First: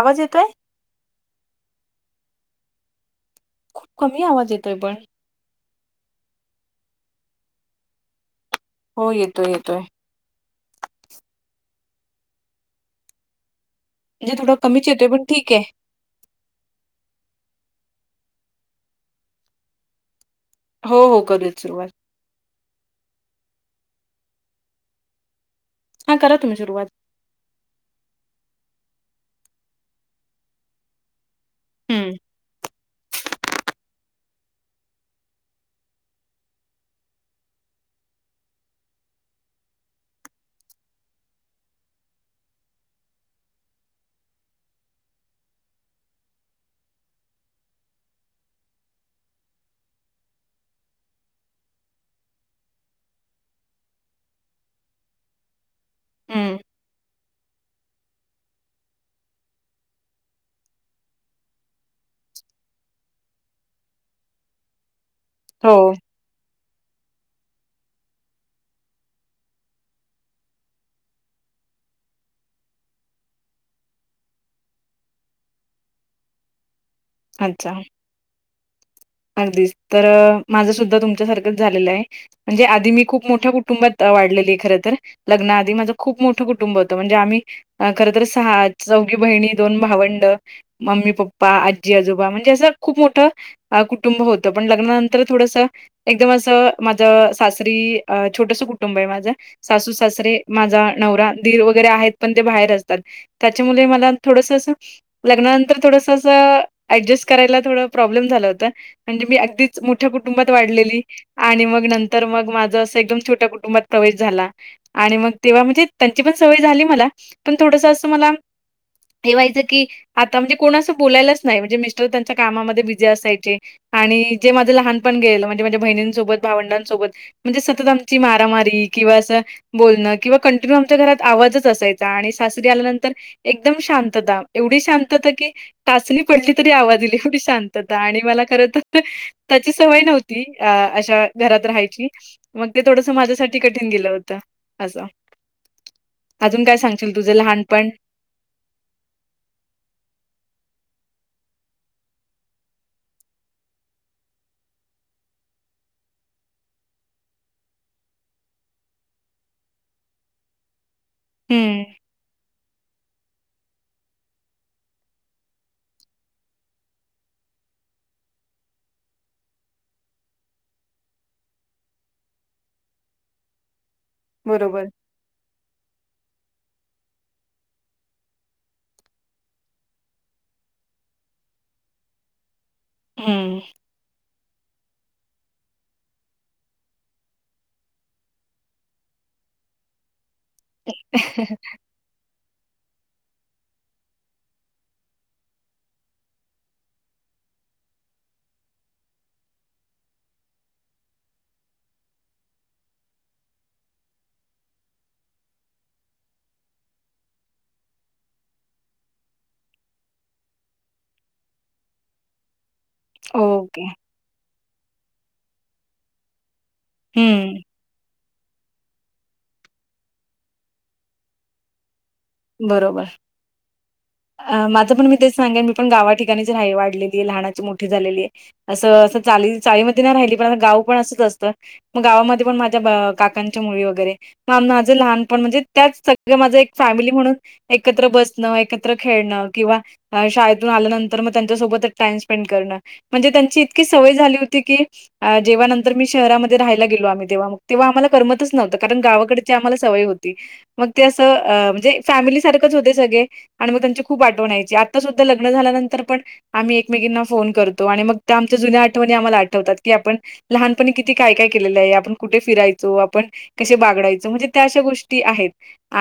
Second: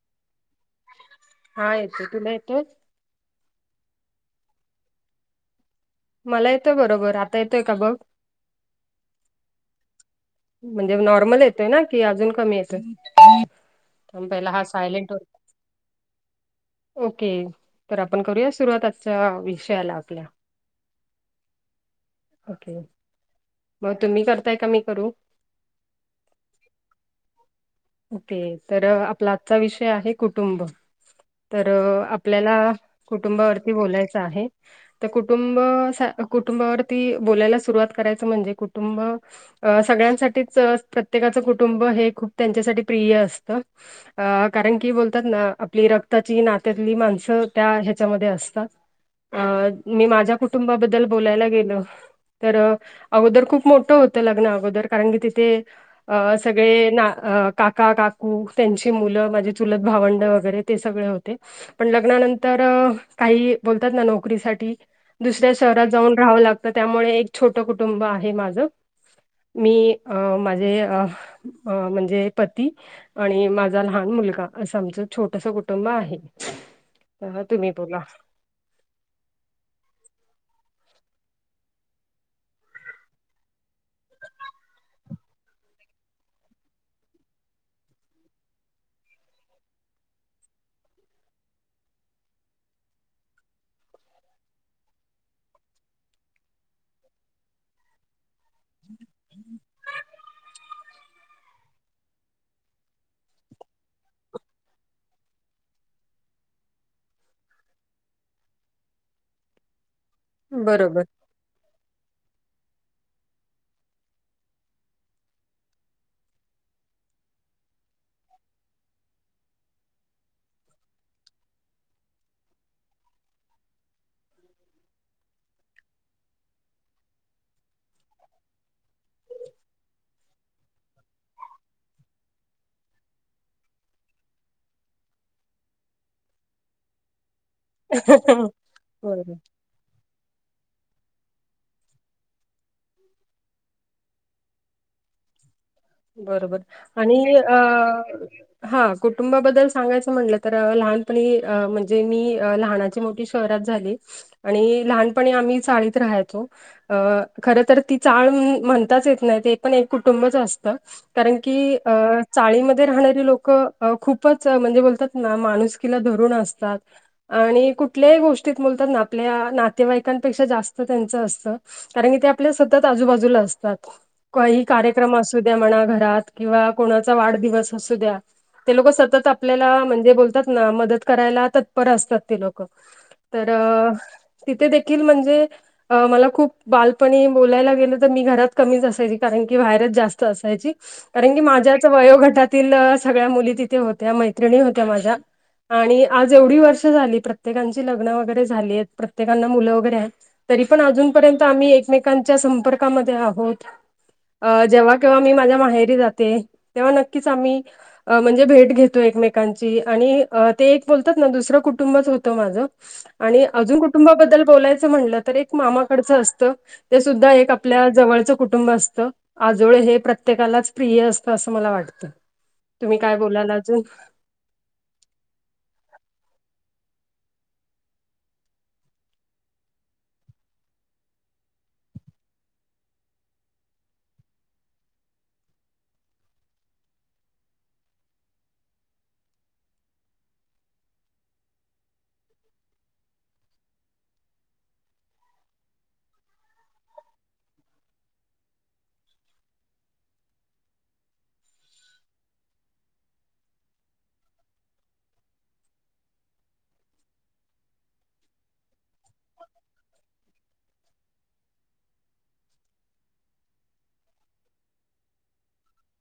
आवाज येतोय हा येतो तुला येतोय खूप कमी आवाज येतोय पण मला येतोय बरोबर आता येतोय का बघ हो येतोय येतोय म्हणजे नॉर्मल येतोय ना कि अजून कमी येतोय थांब म्हणे पहिला थोडा हा कमीच येतोय सायलेंट बट होता ठीक हे ओके तर आपण करूया सुरुवाताचा विषयाला आपल्या हो हो करूया सुरुवात. ओके. मग तुम्ही करताय का मी करू. हा करा तुम्ही सुरुवात ओके तर आपला आजचा विषय आहे कुटुंब. तर हम्म आपल्याला कुटुंबावरती बोलायचं आहे. तर कुटुंब कुटुंबावरती बोलायला सुरुवात करायचं म्हणजे कुटुंब अ सगळ्यांसाठीच प्रत्येकाचं कुटुंब हे खूप त्यांच्यासाठी प्रिय असतं. अ कारण की बोलतात ना आपली रक्ताची नात्यातली माणसं त्या ह्याच्यामध्ये असतात. अ मी माझ्या कुटुंबाबद्दल बोलायला गेल. तर अगोदर खूप मोठं होतं लग्न अगोदर कारण की तिथे अ हम्म सगळे ना. अ काका काकू त्यांची मुलं माझे चुलत भावंड वगैरे ते सगळे होते. पण लग्नानंतर काही बोलतात ना नोकरीसाठी दुसऱ्या हो शहरात जाऊन राहाव लागतं त्यामुळे एक छोटं कुटुंब आहे माझं. मी अ माझे अ अ म्हणजे पती आणि माझा लहान मुलगा असं आमचं छोटस कुटुंब आहे. बाबा तुम्ही तुला अगदीस तर माझं सुद्धा तुमच्यासारखंच झालेलं हे. म्हणजे आधी मी खूप मोठ्या कुटुंबात वाढलेली हे खर तर लग्न आधी माझं खूप मोठं कुटुंब होतं म्हणजे आम्ही अ खरंतर सहा चौघी बहिणी दोन भावंड. मम्मी पप्पा आजी आजोबा म्हणजे असं खूप मोठं आ कुटुंब होतं पण लग्नानंतर थोडसं एकदम असं माझ सासरी अ छोटसं कुटुंब हे माझा सासू सासरे माझा नवरा दिर वगैरे आहेत पण ते बाहेर असतात त्याच्यामुले मला थोडसं असं. लग्नानंतर थोडसं असं ऍडजस्ट करायला थोडं प्रॉब्लेम झाला. ता म्हणजे मी अगदीच मोठ्या कुटुंबात वाढलेली. बरोबर आणि मग नंतर मग माझं असं एकदम छोट्या कुटुंबात प्रवेश झाला. आणि मग तेव्हा म्हणजे त्यांची पण सवय झाली मला पण थोडसं असं मला हे व्हायचं की आता म्हणजे कोणा असं बोलायलाच नाही म्हणजे मिस्टर त्यांच्या कामा मध्ये बिझी असाय. चे आणि जे माझं लहान पण गेलं म्हणजे माझ्या बहिणींसोबत भावंडांसोबत म्हणजे सतत आमची मारामारी किंवा असं. बोलणं किंवा कंटिन्यू आमच्या घरात आवाजच असायचा आणि सासरी आल्यानंतर एकदम शांतता एवढी शांतता की टचणी पडली तरी आवाज येईल एवढी शांत तता आणि मला खर तर त बरोबर त्याची सवय नव्हती अ अशा घरात राहायची. मग ते थोडसं माझ्यासाठी कठीण गेलं होतं असं. बरोबर अजून काय सांगशील आणि तुझं अ लहानपण? हा कुटुंबा बद्दल सांगायचं म्हणलं तर अ लहानपणी अ म्हणजे मी लहानाची मोठी शहरात झाली आणि लहानपणी आम्ही चाळीत राहायचो. अ खर तर ती चाळ म्हणताच येत नाही ते पण एक कुटुंबच असत. त कारण की हं. अ. चाळीमध्ये राहणारी लोकं अ खूपच अ म्हणजे बोलतात ना माणुसकीला धरुण असतात. आणि कुठल्याही गोष्टीत बोलतात ना आपल्या नातेवाईकांपेक्षा जास्त त्यांचं असतं. कारण की ते आपल्या सतत आजूबाजूला असतात काही बरोबर. कार्यक्रम असत. द्या म्हणा घरात किंवा कोणाचा वाढदिवस असू द्या. ते लोक सतत आपल्याला म्हणजे बोलतात ना मदत करायला तत्पर असतात ते लोक. तर हं. तिथे देखील म्हणजे अ मला खूप बालपणी बोलायला गेलं तर मी घरात कमीच असायची कारण की बाहेरच जास्त असायची कारण की माझ्याच वयोगटात तील सगळ्या मुली तिथे होत्या मैत्रिणी होत्या माझ्या आणि आज एवढी वर्ष झाली प्रत्येकांची लग्न वगैरे झालीयेत प्रत्येकांना मुलं वगैरे आहेत तरी पण अजूनपर्यंत आम्ही एकमेकांच्या संपर्कामध्ये आहोत अ जेव्हा केव्हा मी माझ्या माहेरी जाते तेव्हा नक्कीच आम्ही अ म्हणजे भेट घेतो एकमेकांची आणि अ ते एक बोलतात ना दुसरं कुटुंबच होतं माझं आणि अजून ओके. कुटुंबाबद्दल बोलायचं म्हणलं तर एक मामाकडचं असतं ते सुद्धा एक हं. आपल्या जवळचं कुटुंब असतं आजोळे हे प्रत्येकालाच प्रिय असतं असं मला वाटतं. तुम्ही बरोबर काय बोलाल अजून अ माझं पण मी तेच सांगेन मी पण गावा ठिकाणीच राही वाढलेलीये लहानाची मोठी झालेलीये. असं असं चाली चाळी मध्ये नाही राहिली पण गाव पण असंच असतं. म गावामध्ये पण माझ्या बा काकांच्या मुली वगैरे मा माझ लहानपण म्हणजे त्याच सगळ माझं एक फॅमिली म्हणून एकत्र बसणं एकत्र खेळणं किंवा अ शाळेतून आल्यानंतर मग त्यांच्यासोबतच टाइम स्पेंड करणं म्हणजे त्यांची इतकी सवय झाली होती की अ जेव्हा नंतर मी शहरामध्ये राहायला गेलो आम्ही तेव्हा मग तेव्हा आम्हाला करमतच नव्हत कारण गावाकडे ची आम्हाला सवय होती मग ते अस अ म्हणजे फॅमिली सारखच होते सगळे आणि मग त्यांची खूप आठवण यायची आता सुद्धा लग्न झाल्यानंतर पण आम्ही एकमेकींना फोन करतो आणि मग त्या आमच्या जुन्या आठवणी आम्हाला आठवतात की आपण लहानपणी किती काय काय केलेलंय आपण कुठे फिरायचो आपण कसे बागडायचो म्हणजे त्या अशा गोष्टी आहेत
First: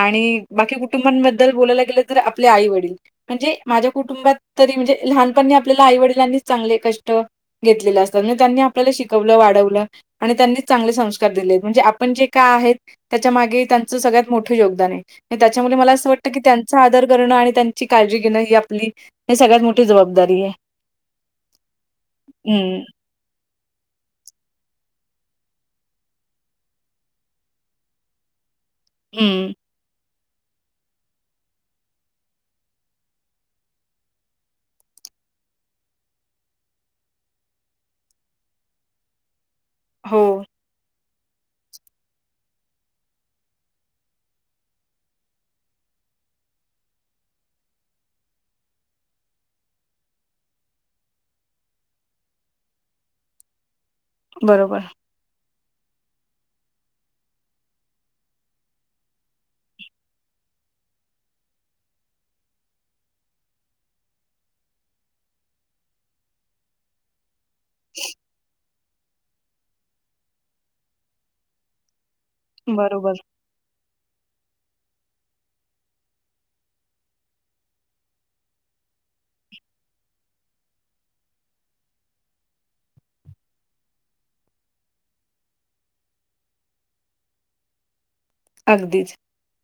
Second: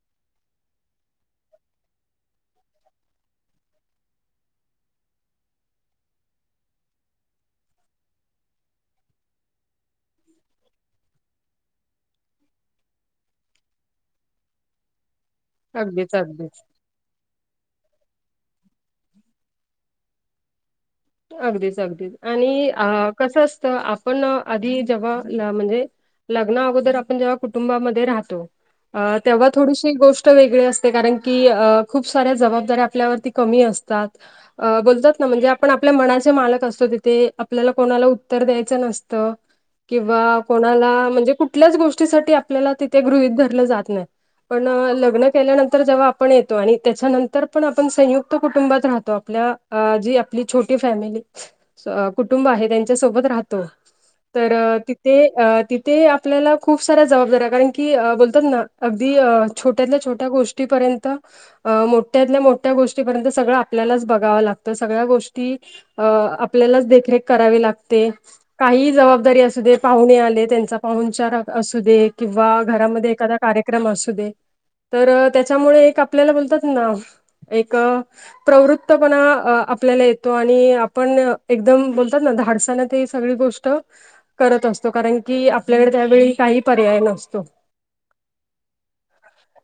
आणि बाकी कु कुटुंबांबद्दल बोलायला गेलं तर आपले आई वडील म्हणजे माझ्या कुटुंबात तरी म्हणजे लहानपणी आपल्याला आई वडिलांनीच चांगले कष्ट घेतलेल असत म्हणजे त्यांनी आपल्याला शिकवलं वाढवलं आणि त्यांनीच चांगले संस्कार दिलेत म्हणजे आपण जे काय आहेत त्याच्या मागे त्यांचं सगळ्यात मोठं योगदानय नि त्याच्यामुळे मला असं अगदीच वाटतं की अगदीच त्यांच आदर करणं आणि त्यांची काळजी घेणं ही आपली ही सगळ्यात मोठी जबाबदारीये. अगदीच अगदीच आणि अ कसं असतं आपण आधी जेव्हा ना म्हणजे लग्ना अगोदर आपण जेव्हा कुटुंबामध्ये राहतो अ तेव्हा हं. थोडीशी गोष्ट ष्ट वेगळी असते कारण की खूप साऱ्या जबाबदऱ्या आपल्यावरती कमी असतात. अ बोलतात ना म्हणजे पण आपल्या मनाचे मालक असतो तिथे आपल्याला कोणाला उत्तर द्यायचं नसतं. किंवा हो, कोणाला म्हणजे कुठल्याच गोष्टीसाठी आपल्याला तिथे गृहित धरलं जात नाय. पण लग्न केल्यानंतर जेव्हा आपण येतो आणि त्याच्यानंतर पण आपण संयुक्त कुटुंबात राहतो आपल्या अ जी पली छोटी फॅमिली सो कुटुंब आहे त्यांच्यासोबत राहतो तर बरोबर, ती ते अ तिथे आपल्याला खूप साऱ्या जबाबदऱ्या कारण की बोलतात ना अगदी अ छोट्यातल्या छोट्या गोष्टीपर्यंत अ मोठ्यातल्या मोठ्या गोष्टीपर्यंत सगळं आपल्यालाच बघाव लागतं सगळ्या गोष ती अ आपल्यालाच देखरेख करावी लागते. काहीही जबाबदारी असू दे पाहुणे आले त्यांचा पाहुनचार असूदे किंवा घरामध्ये बरोबर. एखादा कार्यक्रम असूदे तर त्याच्यामुळे एक आपल्याला बोलतात ना एक प्रवृत्तपणा आपल्याला येत तो आणि आपण एकदम बोलतात ना धाडसान ते सगळी गोष्ट करत असतो कारण की आपल्याकडे त्यावेळी काही पर्याय नसतो. अगदीच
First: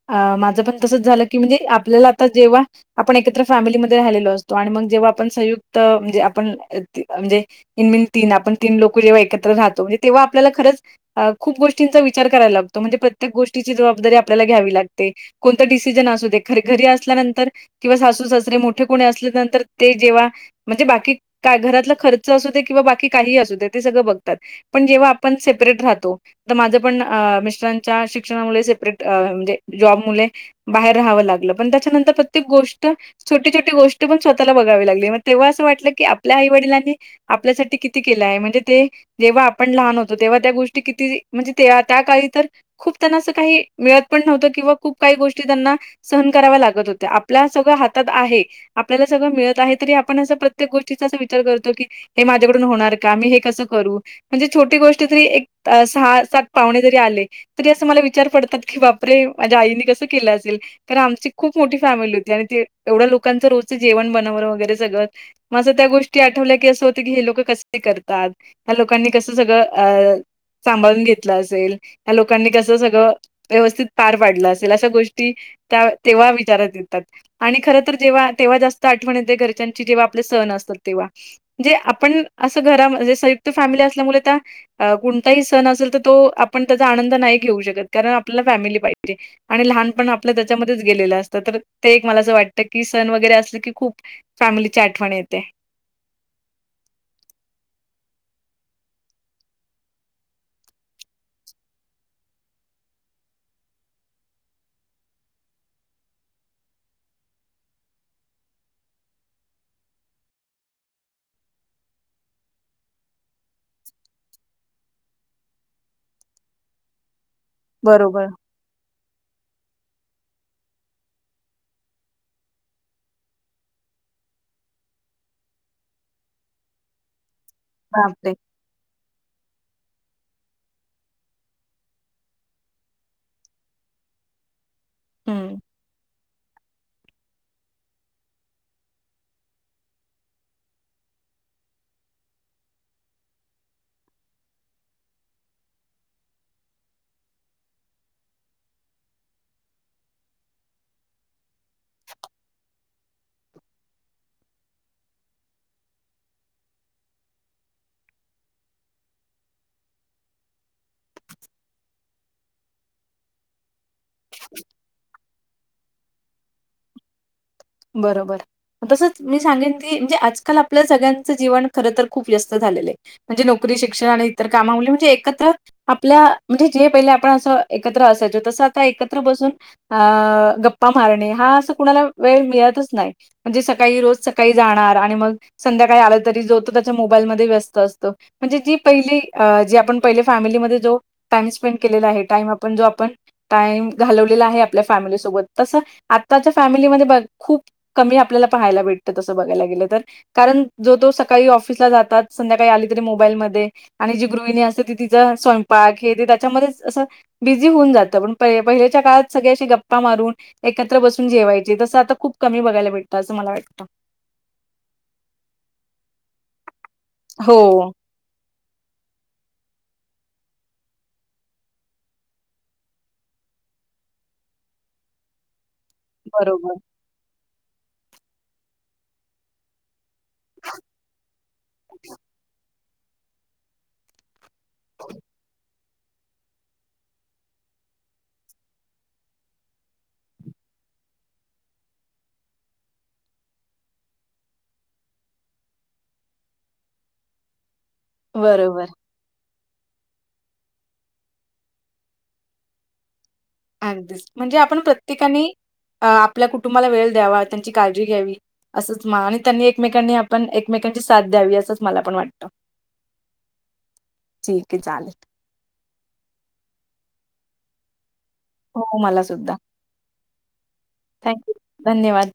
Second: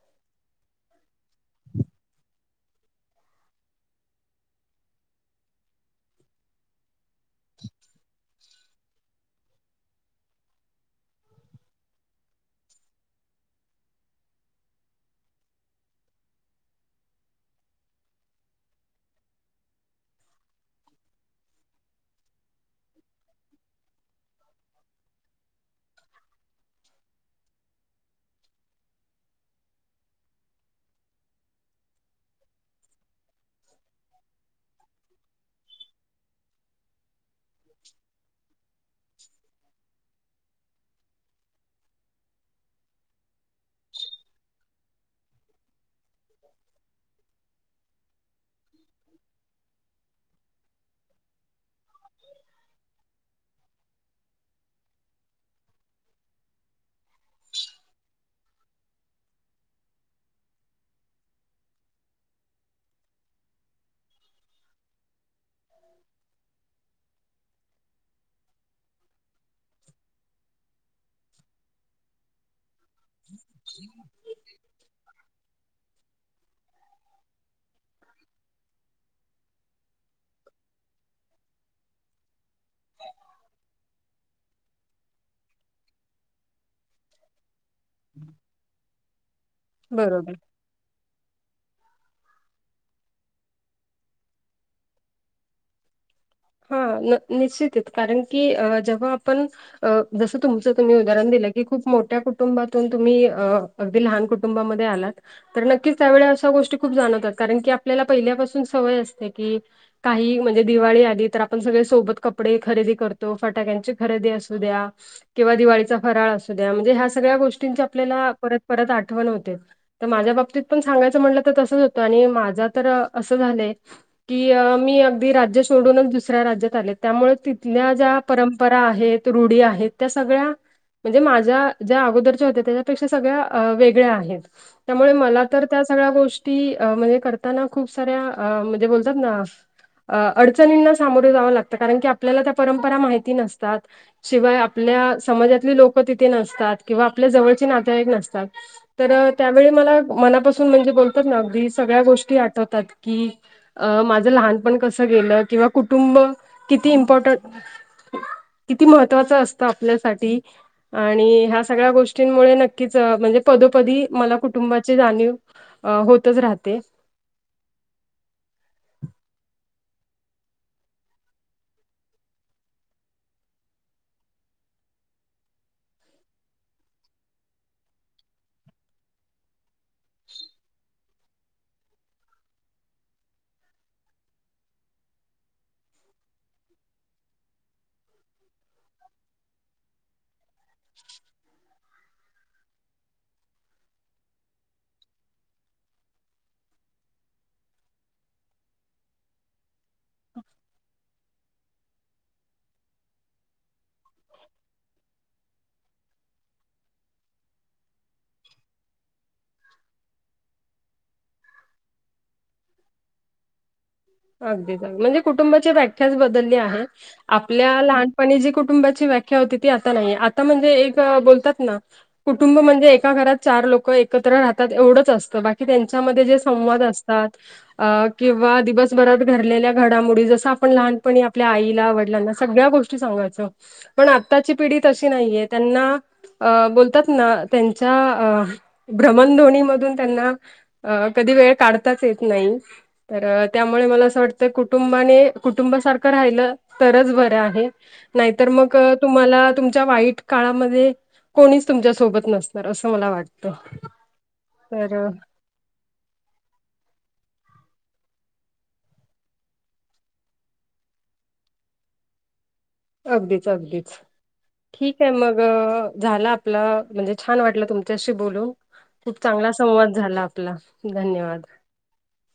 अ माझं पण तसंच झालं की म्हणजे आपल्याला आता जेव्हा आपण एकत्र फॅमिलीमध्ये राहिलेलो असतो आणि मग जेव्हा आपण संयुक्त म्हणजे आपण म्हणजे इन मीन तीन आपण तीन लोक जेव्हा एकत्र रहातो म्हणजे तेव्हा आपल्याला खरंच अ खूप गोष्टींचा विचार करायला लागतो म्हणजे प्रत्येक गोष्टीची जबाबदारी आपल्याला घ्यावी लागते. कोणतं डिसिजन असूदे खरं घरी असल्यानंतर किंवा सासू सासरे मोठे कोणी असल्या नंतर ते जेव्हा म्हणजे बाकी का घरातला खर्च असू दे किंवा बाकी काही असू दे ते सगळं बघतात पण जेव्हा आपण सेपरेट राहतो माझ्या पण मिस्टरांचा शिक्षणामुळे सेपरेट म्हणजे जॉब मुळे बाहेर राहावं लागलं पण त्याच्यानंतर प्रत्येक गोष्ट छोटी छोटी गोष्टी पण स्वतःला बघावी लागली मग तेव्हा असं वाटलं की आपल्या आई वडिलांनी आपल्यासाठी किती केलाय म्हणजे ते जेव्हा आपण लहान होतो तेव्हा त्या गोष्टी किती म्हणजे त्या काळी तर ते असं काही मिळत पण नव्हत किंवा खूप काही गोष्टी त्यांना सहन कराव्या लागत होत्या आपल्या सगळं हाथ मिळत आहे आपल्याला सगळं मिळत आहे तरी आपण असं प्रत्येक गोष्टीचा विचार करतो की हे माझ्याकडून होणार का मी हे कसं करू. म्हणजे छोटी गोष्ट जरी एक सहा सात पाहुणे जरी आले तरी असं मला विचार पडतात की बापरे माझ्या आईने कसं केलं असेल. कारण आमची खूप मोठी फॅमिली होती आणि ते एवढ्या लोकांचं रोजच जेवण बनवणं वगैरे सगळं माझं त्या गोष्टी आठवल्या की असं होत की हे लोक कसं करतात लोकांनी कसं सगळं संभाळून घेतलं असेल लोकांनी कसं व्यवस्थित पार पाडलं असेल अशा गोष्टी त्या तेव्हा विचारात येतात. आणि खरं तर जेव्हा तेव्हा जास्त आठवण येत घरच्यांची जेव्हा आपले सण असतात तेव्हा म्हणूजे आपण असं घरा म्हणे संयुक्त फॅमिली असल्यामुळे त्या अ कोणताही सण असेल तर तो आपण त्याचा आनंद तसं नाही घेऊ शकत कारण आपल्याला फॅमिली पाहिजे लहान पण आपलं बरोबर त्यामध्येच गेलेलं असतं तर ते एक मला असं वाटतं की सण वगैरे असलं की खूप फॅमिलीची आठवण येते. हा निश्चित कारण की जेव्हा आपण अ जसं तुमचं तुम्ही उदाहरण दिलं की खूप मोठ्या कुटुंबातून तुम्ही अ अगदी लहान कुटुंबामध्ये आलात तर नक्कीच त्यावेळी अशा गोष्टी खूप जाणवतात कारण की आपल्याला पहिल्यापासून सवय असते की काही म्हणजे दिवाळी आली तर आपण सगळे सोबत कपडे खरेदी करतो फटाक्यांची खरेदी असू द्या किंवा दिवाळीचा फराळ असू द्या म्हणजे ह्या सगळ्या गोष्टींची बरोबर. आपल्याला परत परत आठवण होते. तर माझ्या बाबतीत पण सांगायचं म्हटलं तर तसंच होतं आणि माझा तर असं झालंय की मी अगदी राज्य सोडूनच दुसऱ्या राज्यात आले त्यामुळे तिथल्या ज्या बापरे! परंपरा परंपरा आहेत रुढी आहेत त्या सगळ्या म्हणजे माझ्या ज्या अगोदरच्या होत्या त्याच्यापेक्षा सगळ्या वेगळ्या आहेत. त्यामुळे मला हं. तर त्या सगळ्या गोष्टी ती करताना खूप सार्‍या बोलतात ना अडचणी सामोरे जावं लागतं कारण की आपल्याला त्या परंपरा माहिती नसतात. शिवाय आपल्या समाजातली लोकं तिथे नसतात किंवा आपल्या जवळचे नातेवाईक नसतात. तर त्यावेळी मला मनापासून म्हणजे बोलतात ना अगदी सगळ्या गोष्टी आठवतात की अ माझं लहानपण कसं गेलं किंवा कुटुंब किती इम्पॉर्टंट किती महत्वाच असतं आपल्यासाठी आणि ह्या सगळ्या गोष्टींमुळे नक्कीच म्हणजे पदोपदी मला कुटुंबाची जाणीव होतच राहते. बरोबर तसंच मी सांगेन की म्हणजे आजकाल आपलं सगळ्यांचं जीवन खरं तर खूप व्यस्त झालेलं आहे. म्हणजे नोकरी शिक्षण आणि इतर कामामुळे म्हणजे एकत्र आपल्या म्हणजे जे पहिले आपण असं एकत्र असायचो तसं आता एकत्र बसून अ गप्पा मारणे हा असं कुणाला वेळ मिळतच नाही. म्हणजे सकाळी रोज सकाळी जाणार आणि मग संध्याकाळी आला तरी जो तो त्याच्या मोबाईलमध्ये व्यस्त असतो. म्हणजे जी पहिली जी आपण पहिले फॅमिलीमध्ये जो टाइम स्पेंड केलेला आहे टाइम आपण जो आपण. टाइम घालवलेला आहे आपल्या फॅमिलीसोबत तसं आत्ताच्या फॅमिलीमध्ये बघ खूप. कमी आपल्याला पाहायला भेटतं असं बघायला गेलं तर. कारण जो तो सकाळी ऑफिसला जातात संध्याकाळी आली तरी मोबाईलमध्ये. आणि जी गृहिणी असते ती तिचा स्वयंपाक हे ते त्याच्यामध्येच असं बिझी होऊन जातं पण पहिल्याच्या काळात सगळ्याशी गप्पा मारून एकत्र बसून जेवायचे. तसं आता खूप कमी बघायला भटतं असं मला वाटतं. अगदीचग म्हणजे कुटुंबाची व्याख्याच बदलली आहे आपल्या हो, लहान पण जी कुटुंबाची व्याख्या होती ती आता नाहीये आता म्हणजे एक बोलतात ना. कुटुंब म्हणजे एका घरात चार लोक एकत्र राहतात एवढंच असतं बाकी त्यांच्यामध्ये जे बरोबर, संवाद असतात किंवा दिवसभरात घरलेल्या घडामोडी जसं आपण लहानपणी आपल्या आईला वडलांना सगळ्या गोष्टी सांगायचं. पण आत्ताची पिढी तशी नाहीये त्यांना अ बोलतात ना त्यांच्या अ भ्रमणध्वनी मधून त्यांना अ कधी वेळ काढताच येत नाही तर त्यामुळे मला असं वाटतं कुटुंबाने कुटुंबासारखं राहिलं तरच बरं आहे. नाहीतर मग. बरोबर. तुम्हाला तुमच्या वाईट काळामध्ये कोणीच तुमच्यासोबत नसणार असं मला वाटत. अगदीस म्हणजे आपण प्रत्येकाने आपल्या कुटुंबाला वेळ द्यावा त्यांची काळजी घ्यावी. असंच मा आणि त्यांनी एकमेकांनी आपण एकमेकांची साथ द्यावी असंच मला पण वाटतं. अगदीच अगदीच ठीक आहे मग झालं आपला म्हणजे छान वाटलं तुमच्याशी बोलून. हो, खूप मला सुद्धा. चांगला संवाद झाला आपला धन्यवाद. थँक्यू धन्यवाद.